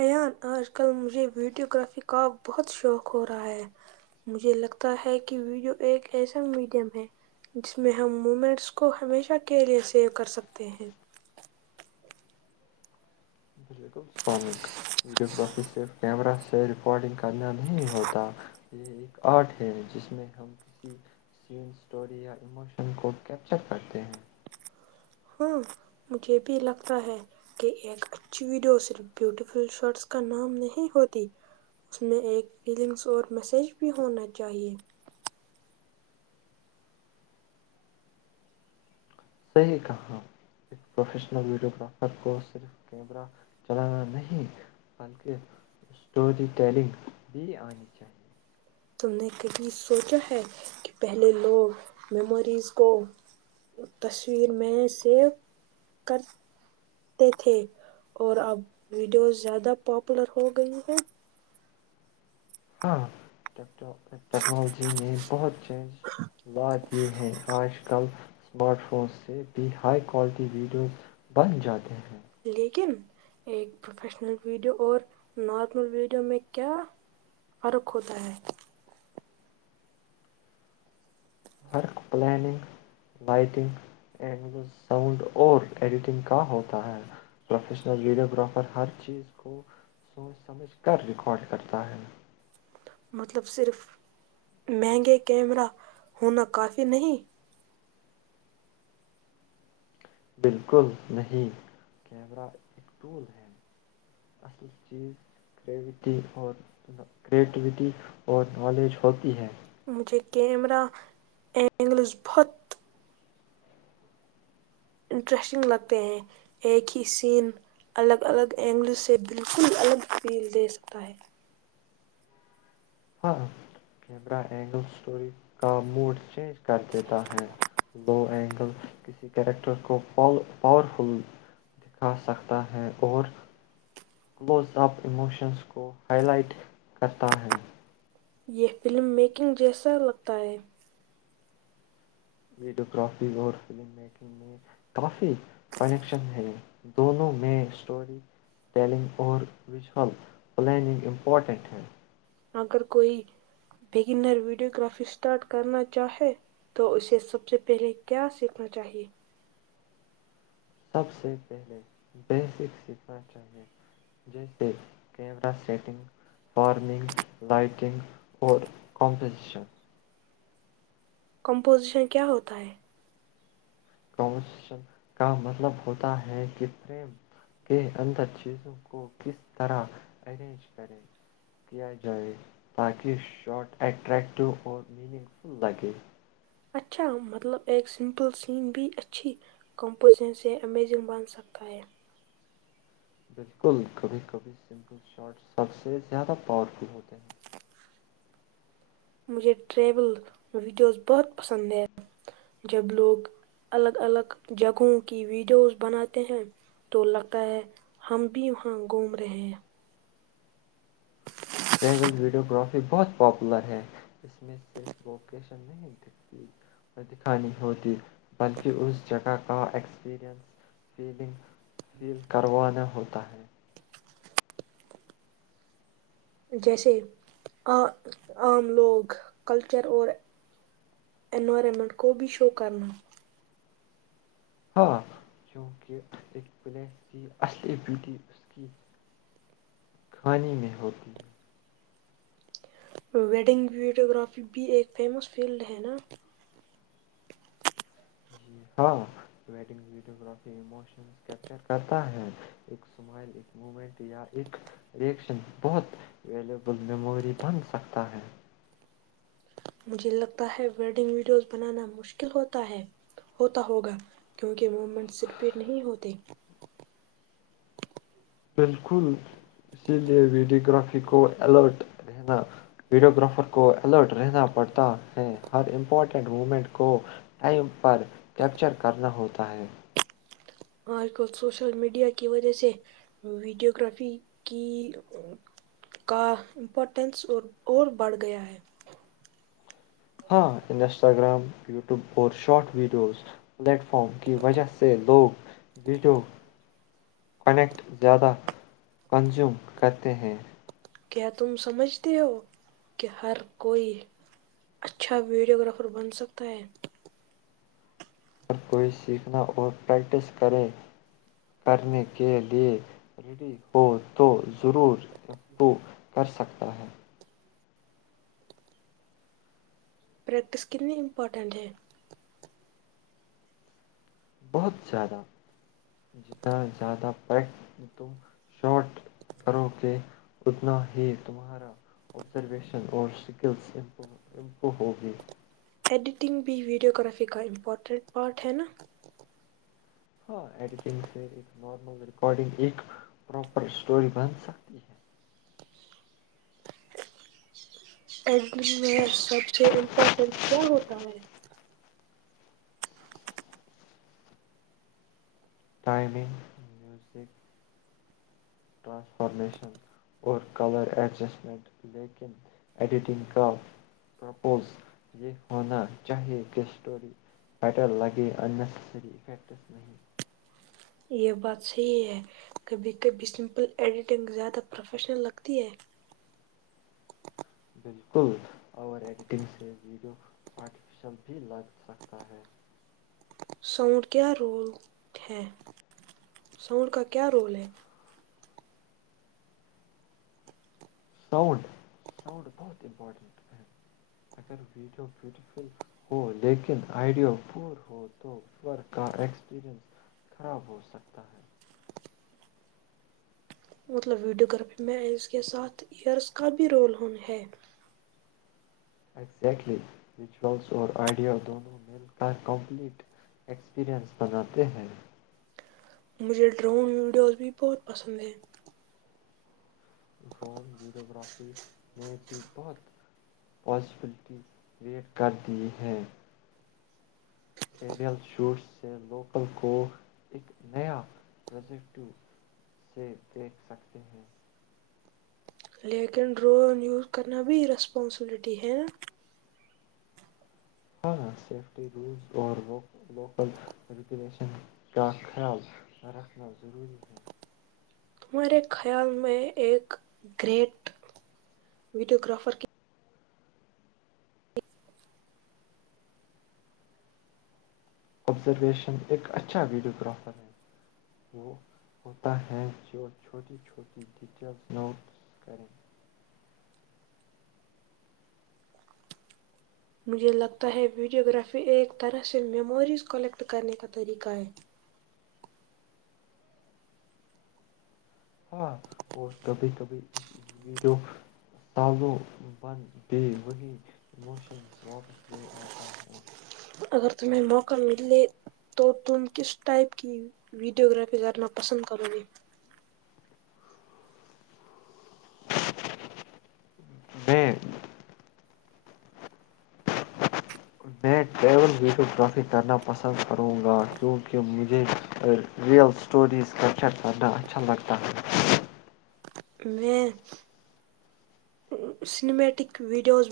ایان آج کل مجھے ویڈیو گرافی کا بہت شوق ہو رہا ہے مجھے لگتا ہے کہ ویڈیو ایک ایسا میڈیم ہے جس میں ہم مومنٹس کو ہمیشہ کے لیے سیو کر سکتے ہیں بالکل سومک ویڈیو گرافی صرف کیمرہ سے ریکارڈنگ کرنا نہیں ہوتا یہ ایک آرٹ ہے جس میں ہم کسی سین اسٹوری یا ایموشن کو کیپچر کرتے ہیں ہاں مجھے بھی لگتا ہے کہ ایک اچھی ویڈیو صرف بیوٹیفل شرٹس کا نام نہیں ہوتی اس میں ایک فیلنگس اور میسج بھی ہونا چاہیے صحیح کہاں ایک پروفیشنل ویڈیو گرافر کو صرف کیمرہ چلانا نہیں بلکہ اسٹوری ٹیلنگ بھی آنی چاہیے تم نے کہھی سوچا ہے کہ پہلے لوگ میموریز کو تصویر میں سیو کرتے تھے اور اب ویڈیوز زیادہ پاپولر ہو گئی ہے ہاں ٹیکنالوجی نے بہت ز وات ہیں آج کل اسمارٹ فون سے بھی ہائی کوالٹی ویڈیوز بن جاتے ہیں لیکن ایک پروفیشنل ویڈیو اور نارمل ویڈیو میں کیا فرق ہوتا ہے فرق پلاننگ لائٹنگ این ساؤنڈ اور ایڈیٹنگ کا ہوتا ہے پروفیشنل ویڈیوگرافر ہر چیز کو سوچ سمجھ کر ریکارڈ کرتا ہے مطلب صرف مہنگے کیمرہ ہونا کافی نہیں بالکل نہیں کیمرہ ایک ٹول ہے اصل چیز کریوٹی اور کریٹیوٹی اور نالج ہوتی ہے مجھے کیمرہ اینگلز بہت انٹرسٹنگ لگتے ہیں ایک ہی سین الگ الگ اینگل سے بالکل الگ فیل دے سکتا ہے ہاں کیمرہ اینگل اسٹوری کا موڈ چینج کر دیتا ہے لو اینگل کسی کیریکٹر کو پاورفل دکھا سکتا ہے اور کلوز اپ ایموشنز کو ہائی لائٹ کرتا ہے یہ فلم میکنگ جیسا لگتا ہے ویڈیو گرافی اور فلم میکنگ میں کافی کنیکشن ہے دونوں میں اسٹوری ٹیلنگ اور ویژول پلاننگ امپورٹنٹ ہے اگر کوئی بگنر ویڈیوگرافی اسٹارٹ کرنا چاہے تو اسے سب سے پہلے کیا سیکھنا چاہیے سب سے پہلے بیسک سیکھنا چاہیے جیسے کیمرہ سیٹنگ فارمنگ لائٹنگ اور کمپوزیشن کمپوزیشن کیا ہوتا ہے شن کا مطلب ہوتا ہے کہ فریم کے اندر چیزوں کو کس طرح ارینج کرے کیا جائے تاکہ شارٹ اٹریکٹیو اور میننگ فل لگے اچھا مطلب ایک سمپل سین بھی اچھی کمپوزن سے امیزنگ بن سکتا ہے بالکل کبھی کبھی سمپل شارٹ سب سے زیادہ پاورفل ہوتے ہیں مجھے ٹریول ویڈیوز بہت پسند ہے جب لوگ الگ الگ جگہوں کی ویڈیوز بناتے ہیں تو لگتا ہے ہم بھی وہاں گھوم رہے ہیں ٹریول ویڈیوگرافی بہت پاپولر ہے اس میں صرف ووکیشن نہیں دکھتی اور دکھانی ہوتی بلکہ اس جگہ کا ایکسپریئنس فیلنگ فیل کروانا ہوتا ہے جیسے ع عام لوگ کلچر اور انوائرمنٹ کو بھی شو کرنا ہاں کیونکہ ایک پلیس کی اصلی بیوٹی اس کی کانی میں ہوتی ہے ویڈنگ ویڈیوگرافی بھی ایک فیمس فیلڈ ہے نا جی ہاں ویڈنگ ویڈیو گافیموشن کیپچر کرتا ہے ایک سمائل ایک مومنٹ یا ایکشن بہت ویبل میموری بن سکتا ہے مجھے لگتا ہے ویڈنگ ویڈیوز بنانا مشکلتا ہوتا ہوگا کیونکہ موومنٹ صرپیٹ نہیں ہوتے بالکل اسی لیے وڈ گرافی کو الرٹ رہنا ویڈیو گرافر کو الرٹ رہنا پڑتا ہے ہر امپورٹینٹ مومنٹ کو پر کیپچر کرنا ہوتا ہے آج کل سوشل میڈیا کی وجہ سے ویڈیو گگرافی کی کا امپورٹینس اور اور بڑھ گیا ہے ہاں انسٹاگرام یوٹیوب اور شارٹ ویڈیوز پلیٹ فاروم کی وجہ سے لوگ ویڈیو کنیکٹ زیادہ کنزیوم کرتے ہیں کیا تم سمجھتے ہو کہ ہر کوئی اچھا ویڈیوگررافر بن سکتا ہے اگر کوئی سیکھنا اور پریکٹس کریں کرنے کے لئے ریڈی ہو تو ضرور امپرو کر سکتا ہے پریکٹس کنی امپورٹنٹ ہے بہت زیادہ جتنا زیادہ پریکٹ تم شارٹ کرو گے اتنا ہی تمہارا آبزرویشن اور اسکلس امپ امپرو ہوگی ایڈیٹنگ بھی ویڈیو گرافی کا امپورٹنٹ پارٹ ہے نا ہاں ایڈیٹنگ سے ایک نارمل ریکارڈنگ ایک پراپر اسٹوری بن سکتی ہے ایک میں سب سے امپورٹینٹ کیا ہوتا ہے ٹائمنگ میوزک ٹرانسفارمیشن اور کلر ایڈجسٹمنٹ لیکن ایڈیٹنگ کا پرپوز یہ ہونا چاہیے کہ اسٹوری بیٹر لگے اننییسیسری افیکٹس نہیں یہ بات صحیح ہے کبھی کبھی سمپل ایڈیٹنگ زیادہ پروفیشنل لگتی ہے بالکل اور ایڈیٹنگ سے ویڈیو آرٹیفیشیل بھی لگ سکتا ہے ساؤنڈ کیا رول ہے ساؤنڈ کا کیا رول ہے ساؤنڈ ساؤنڈ بہت امپورٹنٹ ہے اگر ویڈیو بیوٹیفل ہو لیکن آئیڈیو پور ہو تو پیور کا ایکسپریئنس خراب ہو سکتا ہے مطلب ویڈیوگرافی میں اس کے ساتھ ایئرس کا بھی رول ہو ہے ایزیکٹلی ویژوئولس اور آڈیو دونوں مل کا کمپلیٹ ایکسپریئنس بناتے ہیں مجھے ڈرون ویڈیوز بھی بہت پسند ہیں ڈرون ویڈیوگرافی نے بھی بہت پوسبلٹی کریئٹ کر دی ہیں ایریل شوز سے لوکل کو ایک نیا پروجیکٹو سے دیکھ سکتے ہیں لیکن ڈرون یوز کرنا بھی رسپانسبلٹی ہے نا ہاں سیفٹی رولز اور لوک لوکل ریگولیشن کا خیال رکھنا ضروری ہے ہمارے خیال میں ایک گریٹ ویڈیو گرافر کی آبزرویشن ایک اچھا ویڈیوگررافر ہے وہ ہوتا ہے جو چھوٹی چھوٹی ڈیٹیلس نوٹس کریں مجھے لگتا ہے ویڈیوگرافی ایک طرح سے میموریز کلیکٹ کرنے کا طریقہ ہے ہاں اور کبھی کبھی ایک ویڈیوالو بن د وہیموشن واپس لے آتا ہے اگر تمہیں موقع ملے تو تم کس ٹائپ کی ویڈیوگرافی کرنا پسند کرو گے میں میں ٹریول ویڈیوگررافی کرنا پسند کروں گا کیونکہ مجھے ریئل اسٹوریز کیپچر کرنا اچھا لگتا ہے میں سنیمیٹک ویڈیوز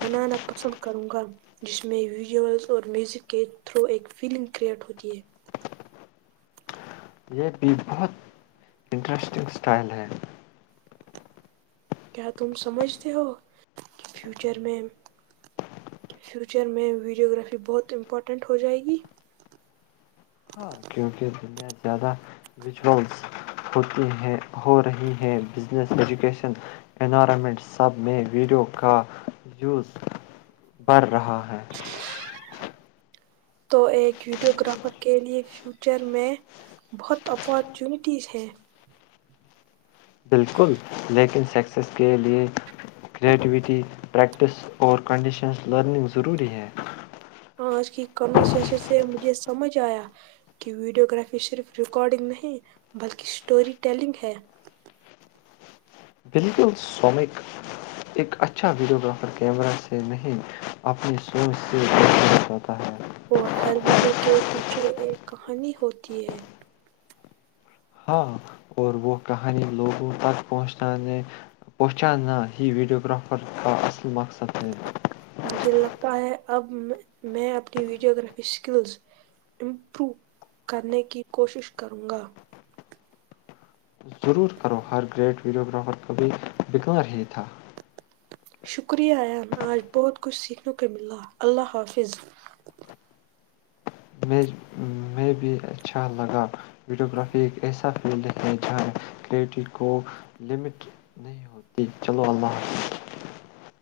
بنانا پسند کروں گا جس میں ویڈیولز اور میوزک کے تھرو ایک فیلنگ کریئٹ ہوتی ہے یہ بھی بہت انٹرسٹنگ اسٹائل ہے کیا تم سمجھتے ہو کہ فیچر میں فیوچر میں ویڈیو گرافی بہت امپورٹینٹ ہو جائے گی ہاں کیونکہ دنیا زیادہ ویژل ہو رہی ہے بزنس ایجوکیشن انوائرمنٹ سب میں ویڈیو کایوز بڑھ رہا ہے تو ایک ویڈیو گرافر کے لیے فیوچر میں بہت اپارچونیٹیز ہے بالکل لیکن سکسیس کے لیے کرٹیویٹی پریکٹس اور کنڈیشنس لرننگ ضروری ہے آج کی کنورسشن سے مجھے سمجھ آیا کہ ویڈیو گرافی صرف ریکارڈنگ نہیں بلکہ اسٹوری ٹیلنگ ہے بالکل سومک ایک اچھا ویڈیو گرافر کیمرہ سے نہیں اپنی سوچ سےتا ہے اور ہر ویڈیو کے پیچھے ایک کہانی ہوتی ہے ہاں اور وہ کہانی لوگوں تک پہنچانے پہنچانا ہی ویڈیو گرافر کا ال م جے لگتا ہے اب میں اپنی ویڈیو گرافی اسکلز امپروو کرنے کی کوشش کروں گا ضرور کرو ہر گریٹ ویڈیوگرافر کبھی بگار ہی تھا شکریہ اان آج بہت کچھ سیکھنے کو ملالا اللہ حافظ میں میں بھی اچھا لگا ویڈیوگررافی ایک ایسا فیلڈ ہے جہاں کریٹیو کو لمٹ نہیں ہوتی چلو اللہ حافظ